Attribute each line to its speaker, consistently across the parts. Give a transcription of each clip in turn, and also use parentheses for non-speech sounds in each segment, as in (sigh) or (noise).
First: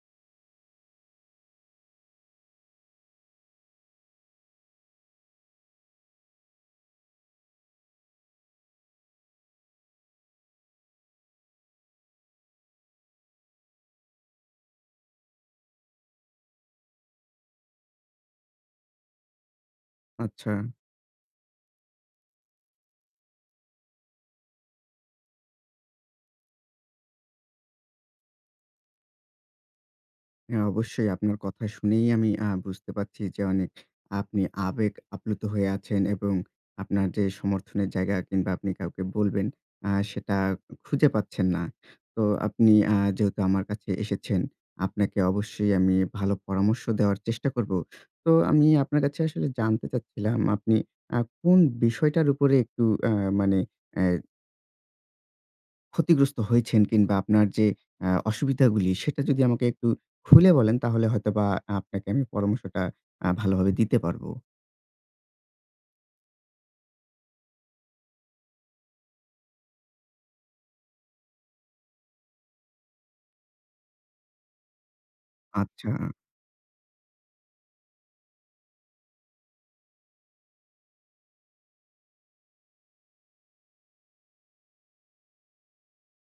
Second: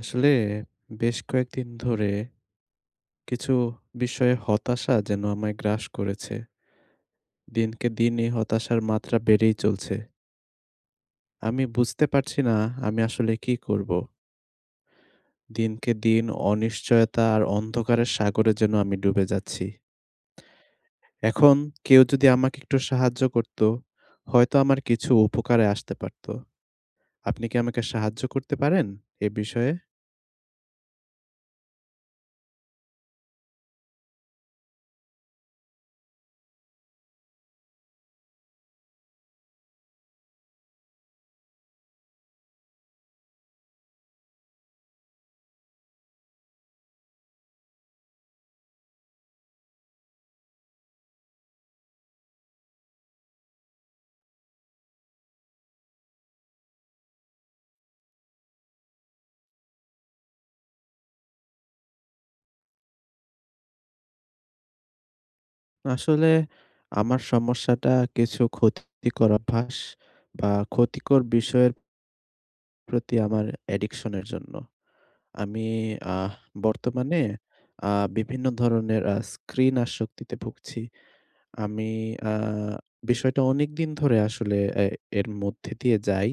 Speaker 1: আসলে বেশ কয়েকদিন ধরে। কিছু বিস্ময়ে হতাশা যেন আমায় গ্রাস করেছে। দিনকে দিন এই হতাশার মাত্রা বেড়েই চলছে। আমি বুঝতে পারছি না আমি আসলে কি করব। দিনকে দিন অনিশ্চয়তা আর অন্ধকারের সাগরে যেন আমি ডুবে যাচ্ছি।
Speaker 2: আচ্ছা।
Speaker 1: (smacks lips) এখন কেউ যদি আমাকে একটু সাহায্য করত হয়তো আমার কিছু উপকারে আসতে পারত। আপনি কি আমাকে সাহায্য করতে পারেন এ বিষয়ে?
Speaker 2: হ্যাঁ অবশ্যই আপনার কথা শুনেই আমি আ বুঝতে পারছি যে অনেক আপনি আবেগ আপ্লুত হয়ে আছেন এবং আপনার যে সমর্থনের জায়গা কিংবা আপনি কাউকে বলবেন আ সেটা খুঁজে পাচ্ছেন না। তো আপনি আ যেহেতু আমার কাছে এসেছেন, আপনাকে অবশ্যই আমি ভালো পরামর্শ দেওয়ার চেষ্টা করব। তো আমি আপনার কাছে আসলে জানতে চাচ্ছিলাম আপনি আ কোন বিষয়টার উপরে একটু এ মানে অ্যা ক্ষতিগ্রস্ত হয়েছেন কিংবা আপনার যে আ অসুবিধাগুলি সেটা যদি আমাকে একটু খুলে বলেন তাহলে হয়তোবা আপনাকে আমি পরামর্শটা আ ভালো ভাবে দিতে পারবো।
Speaker 1: আসলে আমার সমস্যাটা কিছু ক্ষতিকর অভ্যাস বা ক্ষতিকর বিষয়ের প্রতি আমার অ্যাডিকশন এর জন্য। আমি
Speaker 2: আচ্ছা।
Speaker 1: আহ বর্তমানে আ বিভিন্ন ধরনের আ স্ক্রিন আসক্তিতে ভুগছি। আমি আ বিষয়টা অনেকদিন ধরে আসলে এ এর মধ্যে দিয়ে যাই।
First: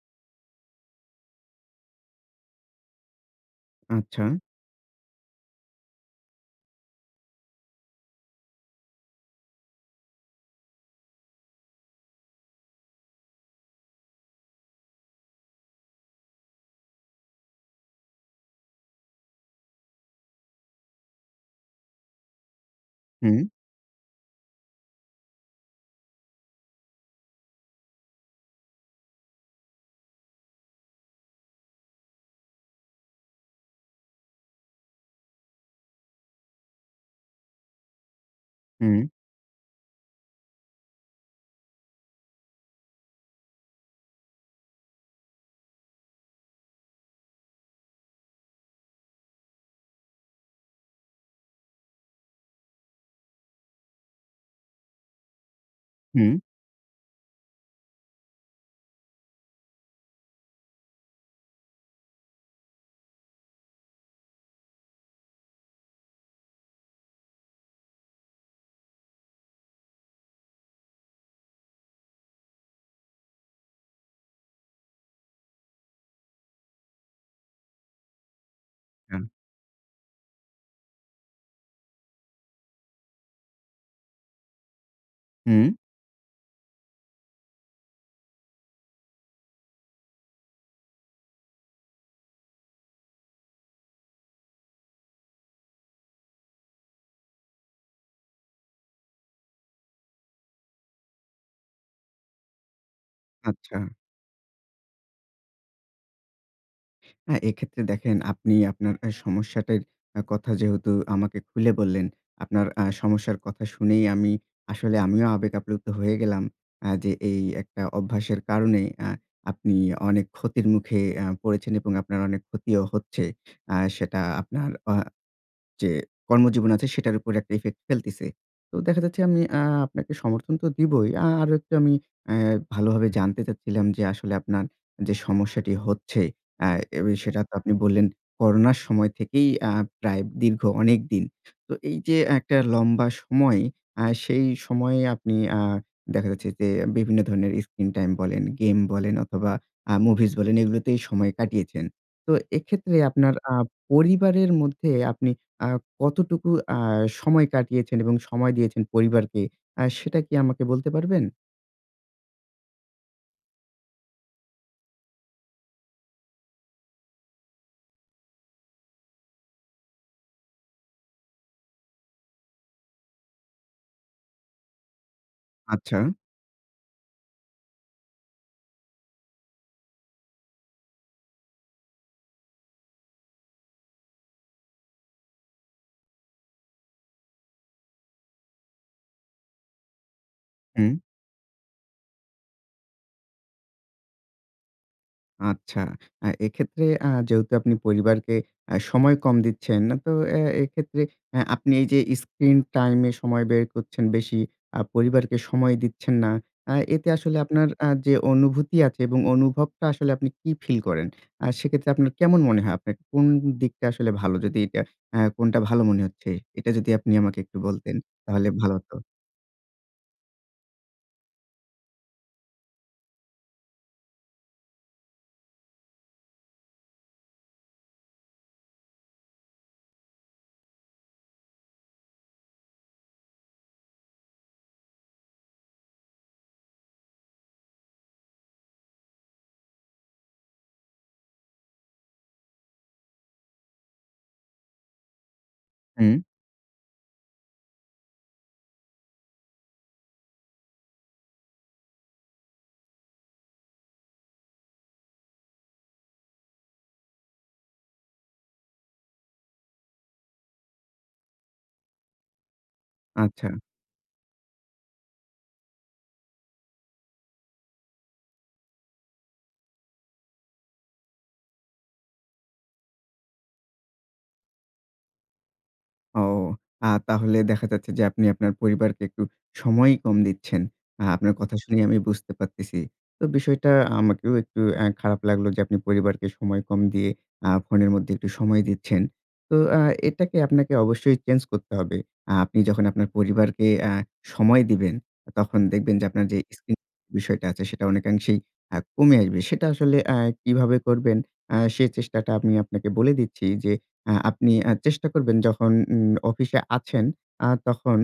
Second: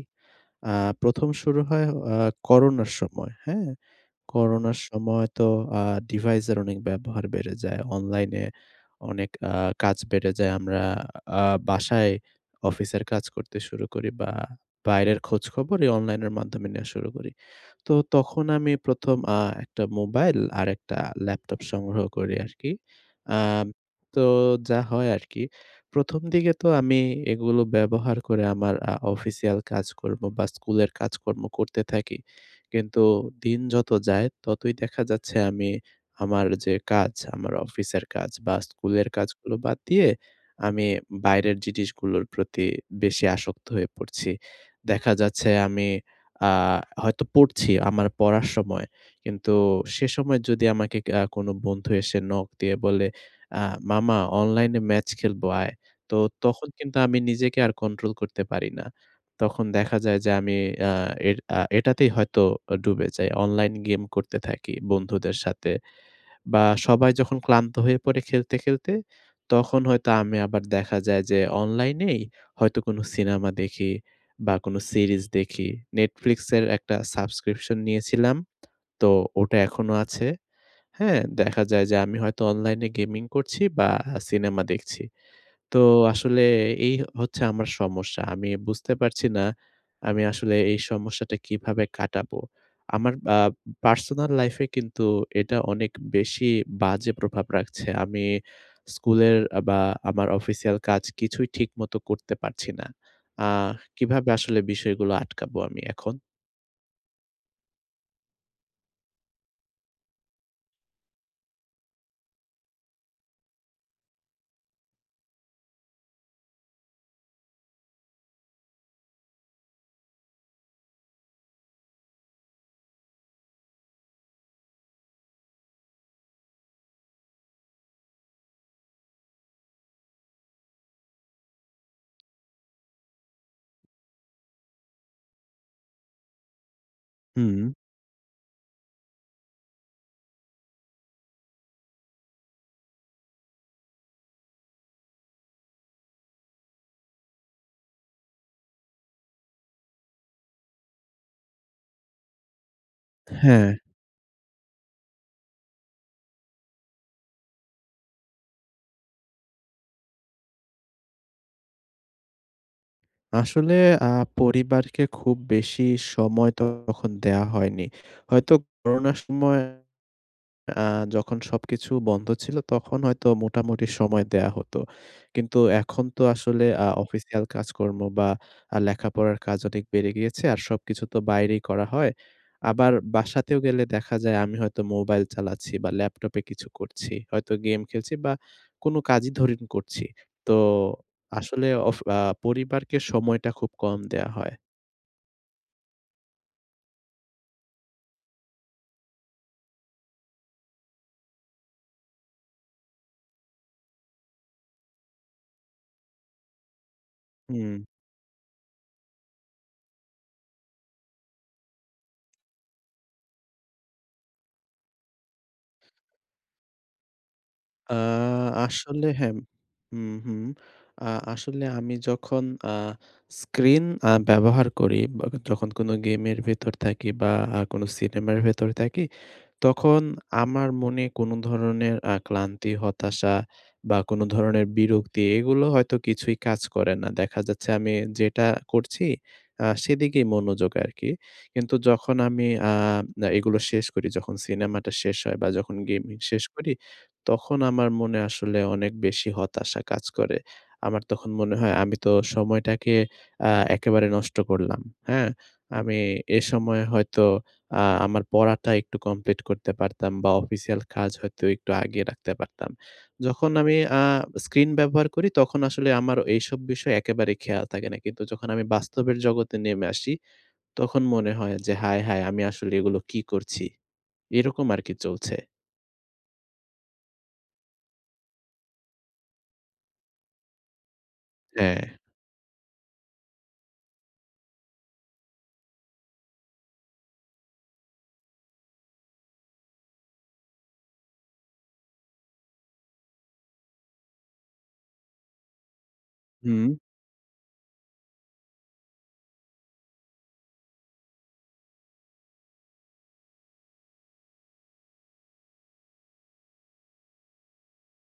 Speaker 1: আ ১ম শুরু হয় আ করোনার সময়, হ্যাঁ?
Speaker 2: আচ্ছা?
Speaker 1: করোনার সময় তো আ ডিভাইস এর অনেক ব্যবহার বেড়ে যায় অনলাইনে। অনেক আ কাজ বেড়ে যায়। আমরা আ বাসায় অফিসের কাজ করতে শুরু করি বা বাইরের খোঁজখবর এই অনলাইনের মাধ্যমে নেওয়া শুরু করি। তো তখন আমি ১ম আ একটা মোবাইল আর একটা ল্যাপটপ সংগ্রহ করি আরকি। আ
Speaker 2: হুম।
Speaker 1: তো যা হয় আরকি। ১ম দিকে তো আমি এগুলো ব্যবহার করে আমার আ অফিসিয়াল কাজকর্ম বা স্কুলের কাজকর্ম করতে থাকি। কিন্তু দিন যত যায় ততই দেখা যাচ্ছে আমি আমার যে কাজ আমার অফিসের কাজ বা স্কুলের
Speaker 2: হুম।
Speaker 1: কাজগুলো বাদ দিয়ে, আমি বাইরের জিনিসগুলোর প্রতি বেশি আসক্ত হয়ে পড়ছি। দেখা যাচ্ছে আমি আ হয়তো পড়ছি আমার পড়ার সময়। কিন্তু সে সময় যদি আমাকে ক্যা কোন বন্ধু এসে নক দিয়ে বলে, "আ মামা অনলাইনে ম্যাচ খেলব আয়।" তো
Speaker 2: হুম।
Speaker 1: তখন কিন্তু আমি নিজেকে আর কন্ট্রোল করতে পারি না। তখন দেখা যায় যে আমি আ এর আ এটাতেই হয়তো অ ডুবে যাই। অনলাইন গেম করতে থাকি বন্ধুদের সাথে। বা সবাই যখন ক্লান্ত হয়ে পড়ে খেলতে, খেলতে, তখন হয়তো আমি আবার দেখা যায় যে অনলাইনেই হয়তো কোনো সিনেমা দেখি বা কোনো সিরিজ দেখি। Netflix এর একটা সাবস্ক্রিপশন নিয়েছিলাম। তো
Speaker 2: হ্যাঁ।
Speaker 1: ওটা এখনো আছে, হ্যাঁ? দেখা যায় যে আমি হয়তো অনলাইনে গেমিং করছি বা আ সিনেমা দেখছি।
Speaker 2: হুঁম।
Speaker 1: তো আসলে এই হচ্ছে আমার সমস্যা। আমি বুঝতে পারছি না আমি আসলে এই সমস্যাটা কিভাবে কাটাবো। আমার আব পার্সোনাল লাইফ-এ কিন্তু এটা অনেক বেশি বাজে প্রভাব রাখছে। আমি স্কুলের আ বা আমার অফিসিয়াল কাজ কিছুই ঠিকমত করতে পারছি না। আ
Speaker 2: আচ্ছা।
Speaker 1: কিভাবে আসলে বিষয়গুলো আটকাবো আমি এখন?
Speaker 2: হ্যাঁ এক্ষেত্রে দেখেন আপনি আপনার অ্যা সমস্যাটির আ কথা যেহেতু আমাকে খুলে বললেন, আপনার আ সমস্যার কথা শুনেই আমি আসলে আমিও আবেগ আপ্লুপ্ত হয়ে গেলাম, আ যে এই একটা অভ্যাসের কারণে আ আপনি অনেক ক্ষতির মুখে আ পড়েছেন এবং আপনার অনেক ক্ষতিও হচ্ছে। আ সেটা আপনার আ যে কর্মজীবন আছে সেটার উপর একটা ইফেক্ট ফেলতেছে। তো দেখা যাচ্ছে আমি আ আপনাকে সমর্থন তো দিবোই আ আরো একটু আমি অ্যা ভালোভাবে জানতে চাচ্ছিলাম যে আসলে আপনার যে সমস্যাটি হচ্ছে অ্যা এবি সেটা তো
Speaker 1: হুম।
Speaker 2: আপনি বললেন করোনার সময় থেকেই আ প্রায় দীর্ঘ অনেক দিন। তো এই যে একটা লম্বা সময়। আ সেই সময়ে আপনি আ দেখা যাচ্ছে যে বিভিন্ন ধরনের স্ক্রিন টাইম বলেন, গেম বলেন অথবা আ মুভিজ বলেন এগুলোতেই সময় কাটিয়েছেন। তো এক্ষেত্রে আপনার
Speaker 1: থা
Speaker 2: আ
Speaker 1: হ্যাঁ।
Speaker 2: পরিবারের মধ্যে আপনি আ কতটুকু আ সময় কাটিয়েছেন এবং সময় দিয়েছেন পরিবারকে, আ সেটা কি আমাকে বলতে পারবেন?
Speaker 1: আসলে আ পরিবারকে খুব বেশি সময় তো তখন দেওয়া হয়নি। হয়তো করোনার সময় আ যখন সবকিছু বন্ধ ছিল, তখন হয়তো মোটামুটি সময় দেয়া হতো। কিন্তু
Speaker 2: আচ্ছা।
Speaker 1: এখন তো আসলে আ অফিসিয়াল কাজকর্ম বা আ লেখাপড়ার কাজ অনেক বেড়ে গিয়েছে আর সবকিছু তো বাইরেই করা হয়। আবার বাসাতেও গেলে দেখা যায় আমি হয়তো মোবাইল চালাচ্ছি বা ল্যাপটপে কিছু করছি হয়তো গেম খেলছি বা কোনো কাজই ধরেন করছি। তো
Speaker 2: হুম।
Speaker 1: আসলে অফ আ পরিবারকে সময়টা খুব কম দেয়া হয়।
Speaker 2: আচ্ছা। আ এক্ষেত্রে আ যেহেতু আপনি পরিবারকে আ সময় কম দিচ্ছেন, তো অ্যা এক্ষেত্রে অ্যা আপনি এই যে স্ক্রিন টাইমে সময় ব্যায় করছেন বেশি, আ পরিবারকে সময় দিচ্ছেন না। আ এতে আসলে আপনার
Speaker 1: উম
Speaker 2: আ যে অনুভূতি আছে এবং অনুভবটা আসলে আপনি কি ফিল করেন? আ সেক্ষেত্রে আপনার কেমন মনে হয় আপনার কোন দিকটা আসলে ভালো? যদি এটা আ কোনটা ভালো মনে হচ্ছে এটা যদি আপনি আমাকে একটু
Speaker 1: আ
Speaker 2: বলতেন তাহলে ভালো হত।
Speaker 1: আসলে হ্যাঁ, হুম, হুম। আ আসলে আমি যখন আ স্ক্রিন আ ব্যবহার করি, বা যখন কোনো গেমের ভেতর থাকি বা আ কোন সিনেমার ভেতর থাকি তখন আমার মনে কোন ধরনের আ ক্লান্তি হতাশা বা কোন ধরণের বিরক্তি এগুলো হয়তো কিছুই কাজ করে না। দেখা যাচ্ছে আমি যেটা করছি আ সেদিকেই মনোযোগ আরকি। কিন্তু যখন আমি আ এগুলো শেষ করি যখন সিনেমাটা শেষ হয় বা যখন গেমিং
Speaker 2: হুম।
Speaker 1: শেষ করি, তখন আমার মনে আসলে অনেক বেশি হতাশা কাজ করে। আমার তখন মনে হয় আমি তো সময়টাকে আ একেবারে নষ্ট করলাম। হ্যাঁ? আমি এসময়ে হয়তো আ আমার পড়াটা একটু কমপ্লিট করতে পারতাম বা অফিসিয়াল কাজ হয়তো একটু আগিয়ে রাখতে পারতাম। যখন
Speaker 2: আচ্ছা।
Speaker 1: আমি আ স্ক্রিন ব্যবহার করি তখন আসলে আমার এইসব বিষয়ে একেবারে খেয়াল থাকে না। কিন্তু যখন আমি বাস্তবের জগতে নেমে আসি, তখন মনে হয় যে, "হায়, হায় আমি আসলে এগুলো কি করছি।" এরকম আরকি চলছে।
Speaker 2: ও, আ তাহলে দেখা যাচ্ছে যে আপনি আপনার পরিবারকে একটু সময়ই কম দিচ্ছেন। আ আপনার কথা শুনেই
Speaker 1: হ্যাঁ।
Speaker 2: আমি বুঝতে পারতেছি। তো বিষয়টা আমাকেও একটু অ্যা খারাপ লাগলো যে আপনি পরিবারকে সময় কম দিয়ে আ ফোনের মধ্যে একটু সময় দিচ্ছেন। তো আ এটাকে আপনাকে অবশ্যই চেঞ্জ করতে হবে। আ আপনি যখন আপনার পরিবারকে আ সময় দিবেন তখন দেখবেন যে আপনার যে
Speaker 1: হুম।
Speaker 2: স্ক্রিন বিষয়টা আছে সেটা অনেকাংশেই আ কমে আসবে। সেটা আসলে আ কিভাবে করবেন আ সে চেষ্টাটা আমি আপনাকে বলে দিচ্ছি যে, আ আপনি আ চেষ্টা করবেন যখন উ অফিসে আছেন আ তখন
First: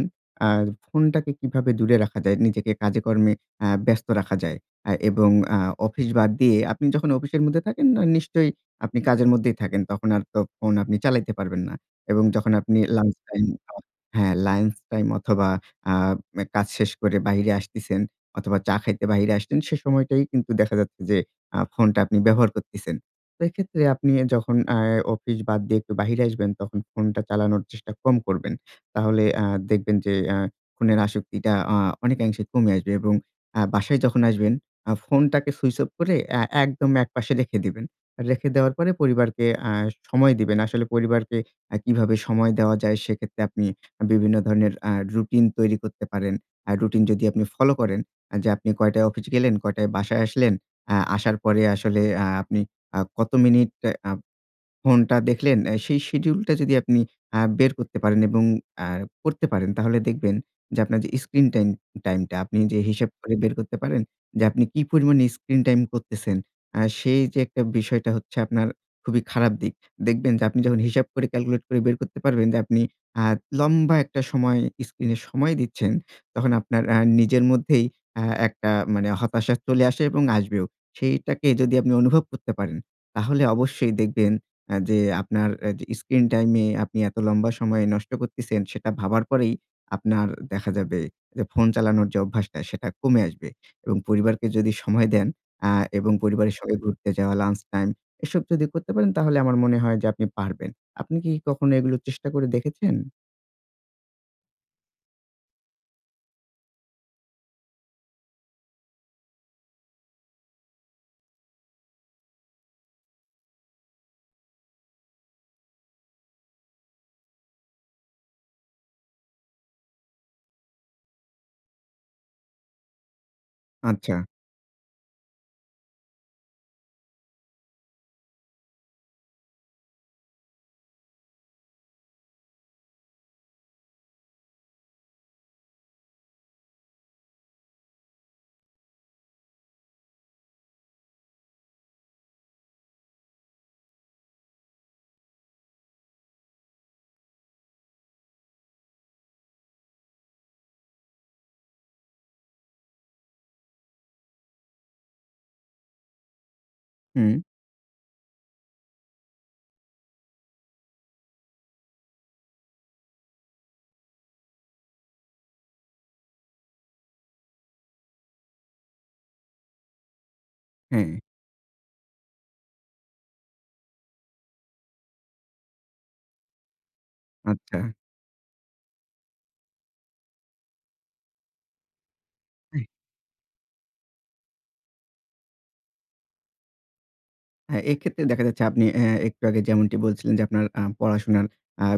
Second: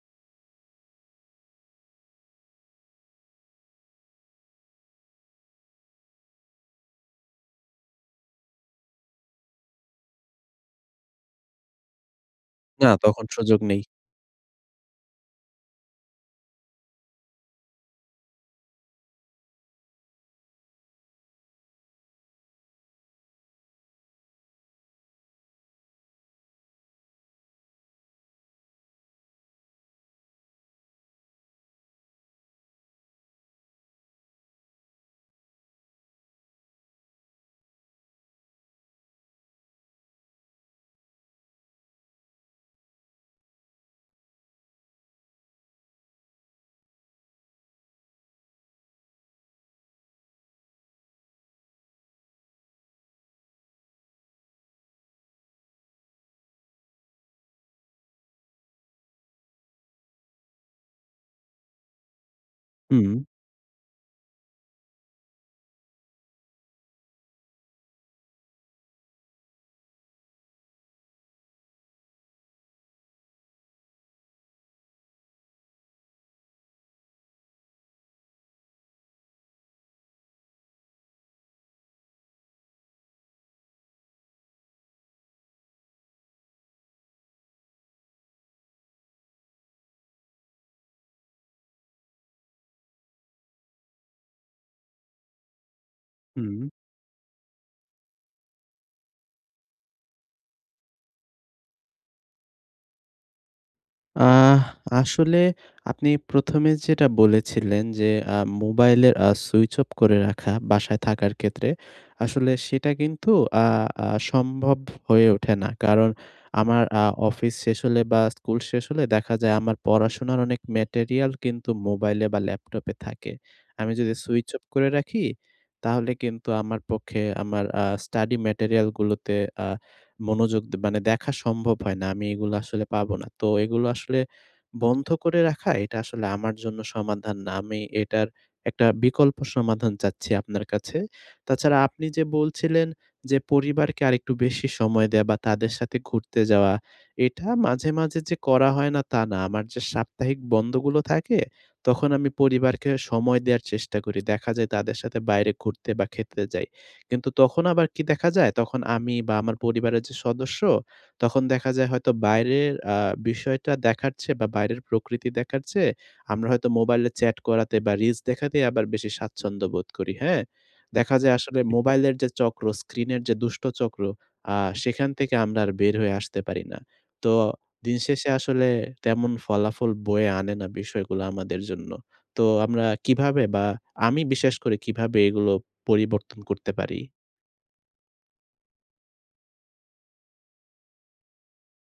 Speaker 2: আ ফোনটাকে কিভাবে দূরে রাখা যায়, নিজেকে কাজে কর্মে আ ব্যস্ত রাখা যায়। আ এবং আ অফিস বাদ দিয়ে আপনি যখন অফিসের মধ্যে থাকেন ন নিশ্চয়ই আপনি কাজের মধ্যেই থাকেন। তখন আর তো ফোন আপনি চালাইতে পারবেন না। এবং যখন আপনি
Speaker 1: না,
Speaker 2: লাঞ্চ
Speaker 1: তখন
Speaker 2: টাইম
Speaker 1: সুযোগ নেই।
Speaker 2: হ্যাঁ, লাঞ্চ টাইম অথবা আ অ্যা কাজ শেষ করে বাহিরে আসতিছেন অথবা চা খাইতে বাহিরে আসছেন সে সময়টাই কিন্তু দেখা যাচ্ছে যে, আ ফোনটা আপনি ব্যবহার করছেন। তো এক্ষেত্রে আপনি যখন আ অফিস বাদ দিয়ে একটু বাহিরে আসবেন, তখন ফোনটা চালানোর চেষ্টা কম করবেন। তাহলে আ দেখবেন যে আ ফোনের আসক্তিটা আ অনেকাংশে কমে আসবে এবং আ বাসায় যখন আসবেন, আ ফোনটাকে সুইচ অফ করে অ্যা একদম একপাশে রেখে দিবেন। রেখে দেওয়ার পরে পরিবারকে আ সময় দিবেন। আসলে পরিবারকে অ্যা কিভাবে সময় দেওয়া যায়, সেক্ষেত্রে আপনি বিভিন্ন ধরনের আ রুটিন তৈরি করতে পারেন। আ রুটিন যদি আপনি ফলো করেন, যে আপনি কয়টায় অফিস গেলেন, কয়টায় বাসায় আসলেন। আ আসার পরে আসলে আ আপনি আ কত মিনিট আ ফোনটা দেখলেন অ্যা সেই শিডিউল টা যদি আপনি আ বের করতে পারেন। এবং আ করতে পারেন তাহলে দেখবেন যে আপনার যে স্ক্রিন টাইম টাইম টা আপনি যে হিসাব
Speaker 1: হুম।
Speaker 2: করে বের করতে পারেন যে আপনি কি পরিমাণে স্ক্রিন টাইম করতেছেন। আ সেই যে একটা বিষয়টা হচ্ছে আপনার খুবই খারাপ দিক। দেখবেন যে আপনি যখন হিসাব করে ক্যালকুলেট করে বের করতে পারবেন যে আপনি আ লম্বা একটা সময় স্ক্রিন এ সময় দিচ্ছেন। তখন আপনার আ নিজের মধ্যেই আ একটা মানে হতাশা চলে আসে এবং আসবেও। সেইটাকে যদি আপনি অনুভব করতে পারেন, তাহলে অবশ্যই দেখবেন আ যে আপনার অ্যা যে স্ক্রিন টাইম এ আপনি এত লম্বা সময় নষ্ট করতেছেন। সেটা ভাবার পরেই আপনার দেখা যাবে যে ফোন চালানোর যে অভ্যাসটা সেটা কমে আসবে। এবং পরিবারকে যদি সময় দেন আ এবং পরিবারের
Speaker 1: হুম।
Speaker 2: সঙ্গে ঘুরতে যাওয়া, লাঞ্চ টাইম এসব যদি করতে পারেন তাহলে আমার মনে হয় যে আপনি পারবেন। আপনি কি কখনো এগুলো চেষ্টা করে দেখেছেন?
Speaker 1: আহ আসলে আপনি প্রথমে যেটা বলেছিলেন যে, আ মোবাইলের আ সুইচ অফ করে রাখা বাসায় থাকার ক্ষেত্রে, আসলে সেটা কিন্তু আ আ সম্ভব হয়ে ওঠে না। কারণ আমার আ অফিস শেষ হলে বা স্কুল শেষ হলে দেখা যায় আমার পড়াশোনার অনেক ম্যাটেরিয়াল কিন্তু মোবাইলে বা ল্যাপটপে থাকে। আমি যদি
Speaker 2: আচ্ছা।
Speaker 1: সুইচ অফ করে রাখি তাহলে কিন্তু আমার পক্ষে আমার আ স্টাডি ম্যাটেরিয়ালগুলোতে আ মনোযোগ দে মানে দেখা সম্ভব হয় না। আমি এগুলা আসলে পাবো না। তো এগুলো আসলে বন্ধ করে রাখা এটা আসলে আমার জন্য সমাধান না। আমি এটার একটা বিকল্প সমাধান চাচ্ছি আপনার কাছে। তাছাড়া আপনি যে বলছিলেন, যে পরিবারকে আরেকটু বেশি সময় দেয়া বা তাদের সাথে ঘুরতে যাওয়া। এটা মাঝে, মাঝে যে করা হয় না তা না। আমার যে সাপ্তাহিক বন্ধগুলো থাকে তখন আমি পরিবারকে সময় দেয়ার চেষ্টা করি। দেখা যায় তাদের সাথে বাইরে ঘুরতে বা খেতে যাই। কিন্তু
Speaker 2: হুম।
Speaker 1: তখন আবার কি দেখা যায়? তখন আমি বা আমার পরিবারের যে সদস্য তখন দেখা যায় হয়তো বাইরের আ বিষয়টা দেখার চেয়ে বা বাইরের প্রকৃতি দেখার চেয়ে আমরা হয়তো মোবাইলে চ্যাট করাতে বা রিলস দেখাতেই আবার বেশি স্বাচ্ছন্দ্য বোধ করি, হ্যাঁ? দেখা
Speaker 2: হ্যাঁ।
Speaker 1: যায় আসলে মোবাইলের যে চক্র, স্ক্রিনের যে দুষ্ট চক্র আ সেখান থেকে আমরা আর বের হয়ে আসতে পারি না। তো
Speaker 2: আচ্ছা।
Speaker 1: দিনশেষে আসলে তেমন ফলাফল বয়ে আনে না বিষয়গুলো আমাদের জন্য। তো আমরা কিভাবে বা আমি বিশেষ করে কীভাবে এগুলো পরিবর্তন করতে পারি?
Speaker 2: হ্যাঁ এক্ষেত্রে দেখা যাচ্ছে আপনি আ একটু আগে যেমনটি বলছিলেন যে আপনার আ পড়াশোনার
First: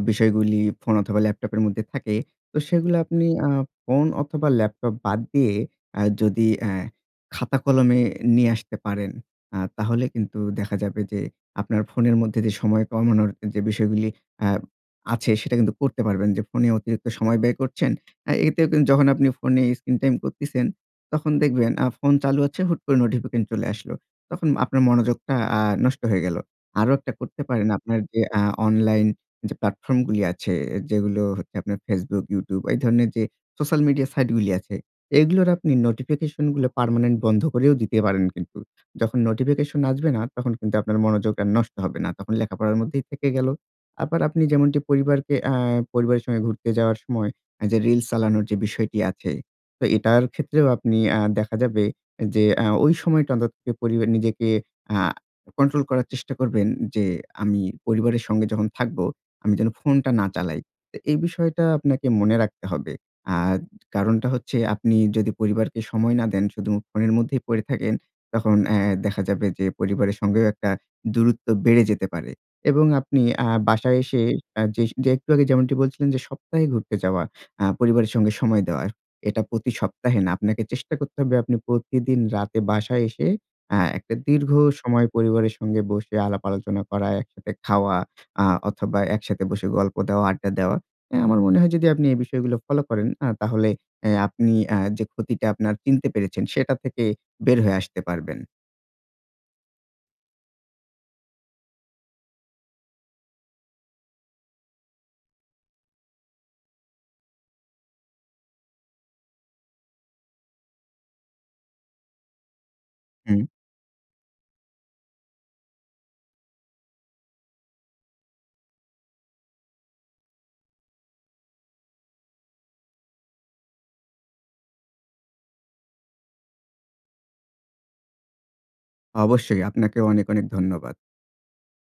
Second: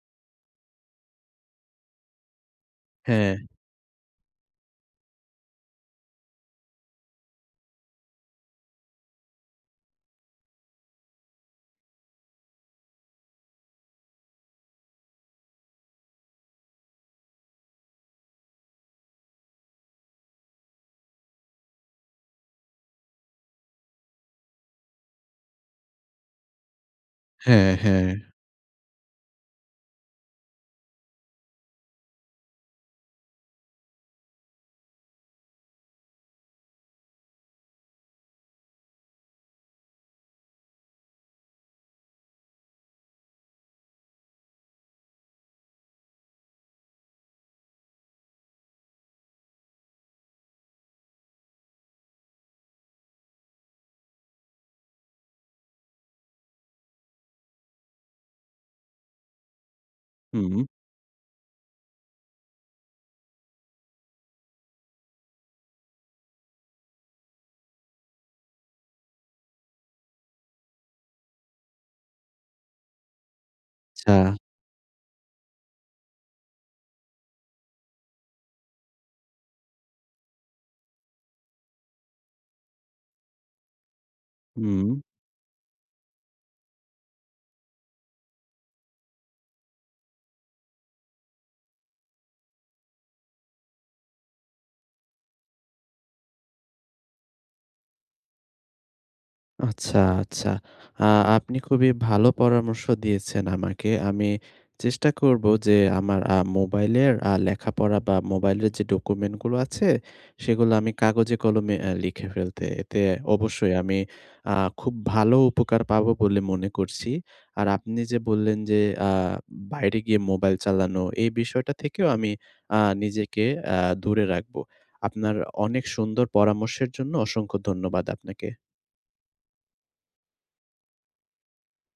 Speaker 2: বিষয়গুলি অথবা ল্যাপটপের মধ্যে থাকে। তো সেগুলো আপনি
Speaker 1: হ্যাঁ।
Speaker 2: আ ফোন অথবা ল্যাপটপ বাদ দিয়ে যদি আ খাতা-কলমে নিয়ে আসতে পারেন তাহলে কিন্তু দেখা যাবে যে আপনার ফোনের মধ্যে যে সময় কমানোর যে বিষয়গুলি আ আছে সেটা কিন্তু করতে পারবেন। যে ফোনে অতিরিক্ত সময় ব্যয় করছেন। এতে কিন্তু যখন আপনি ফোনে স্ক্রিন টাইম করছেন তখন দেখবেন ফোন চালু আছে হুট করে নোটিফিকেশন চলে আসলো। তখন আপনার মনোযোগটা আ নষ্ট হয়ে গেলো। আরো একটা করতে পারেন
Speaker 1: হ্যাঁ,
Speaker 2: আপনার
Speaker 1: হ্যাঁ।
Speaker 2: যে আ অনলাইন যে প্ল্যাটফর্ম গুলো আছে যেগুলো হচ্ছে আপনার ফেসবুক, ইউটিউব এই ধরনের যে সোশ্যাল মিডিয়া সাইট গুলো আছে এগুলোর আপনি নোটিফিকেশন গুলো পার্মানেন্ট বন্ধ করেও দিতে পারেন কিন্তু। যখন নোটিফিকেশন আসবে না তখন কিন্তু আপনার মনোযোগ আর নষ্ট হবে না। তখন লেখাপড়ার মধ্যেই থেকে গেল। আবার আপনি যেমনটি পরিবারকে আ পরিবারের সঙ্গে ঘুরতে যাওয়ার যে রিলস চালানোর যে বিষয়টি আছে। তো এটার ক্ষেত্রেও আপনি দেখা যাবে যে ওই সময়টা পরিবার নিজেকে আ কন্ট্রোল করার চেষ্টা করবেন যে আমি পরিবারের সঙ্গে যখন থাকবো, আমি যেন ফোনটা না চালাই।
Speaker 1: হুম।
Speaker 2: তো এই বিষয়টা আপনাকে মনে রাখতে হবে। আ কারণটা হচ্ছে আপনি যদি পরিবারকে সময় না দেন, শুধু ফোনের মধ্যেই পড়ে থাকেন তখন অ্যা দেখা যাবে যে পরিবারের সঙ্গেও একটা দূরত্ব বেড়ে যেতে পারে এবং আপনি আ বাসায় এসে
Speaker 1: আচ্ছা।
Speaker 2: যে একটু আগে যেমনটি বলছিলেন যে সপ্তাহে ঘুরতে যাওয়া আ পরিবারের সঙ্গে সময় দেওয়া। এটা প্রতি সপ্তাহে না। আপনাকে চেষ্টা করতে হবে আপনি প্রতিদিন রাতে বাসায় এসে আ একটা দীর্ঘ
Speaker 1: হুম।
Speaker 2: সময় পরিবারের সঙ্গে বসে আলাপ আলোচনা করা, একসাথে খাওয়া আ অথবা একসাথে বসে গল্প দেওয়া, আড্ডা দেওয়া। আ আমার মনে হয় যদি আপনি এই বিষয়গুলো ফলো করেন তাহলে অ্যা আপনি যে ক্ষতিটা আপনার চিনতে পেরেছেন সেটা থেকে বের হয়ে আসতে পারবেন।
Speaker 1: আচ্ছা, আচ্ছা। আ আপনি খুবই ভালো পরামর্শ দিয়েছেন আমাকে। আমি চেষ্টা করব যে আমার আ মোবাইলের আ লেখাপড়া বা মোবাইলের যে ডকুমেন্টস গুলো আছে সেগুলো আমি কাগজে-কলমে অ্যা লিখে ফেলতে। এতে
Speaker 2: হুম।
Speaker 1: অবশ্যই আমি আ খুব ভালো উপকার পাবো বলে মনে করছি। আর আপনি যে বললেন যে আ বাইরে গিয়ে মোবাইল চালানো এই বিষয়টা থেকেও আমি আ নিজেকে দূরে রাখব। আপনার অনেক সুন্দর পরামর্শের জন্য অসংখ্য ধন্যবাদ আপনাকে।
Speaker 2: অবশ্যই আপনাকে অনেক অনেক ধন্যবাদ।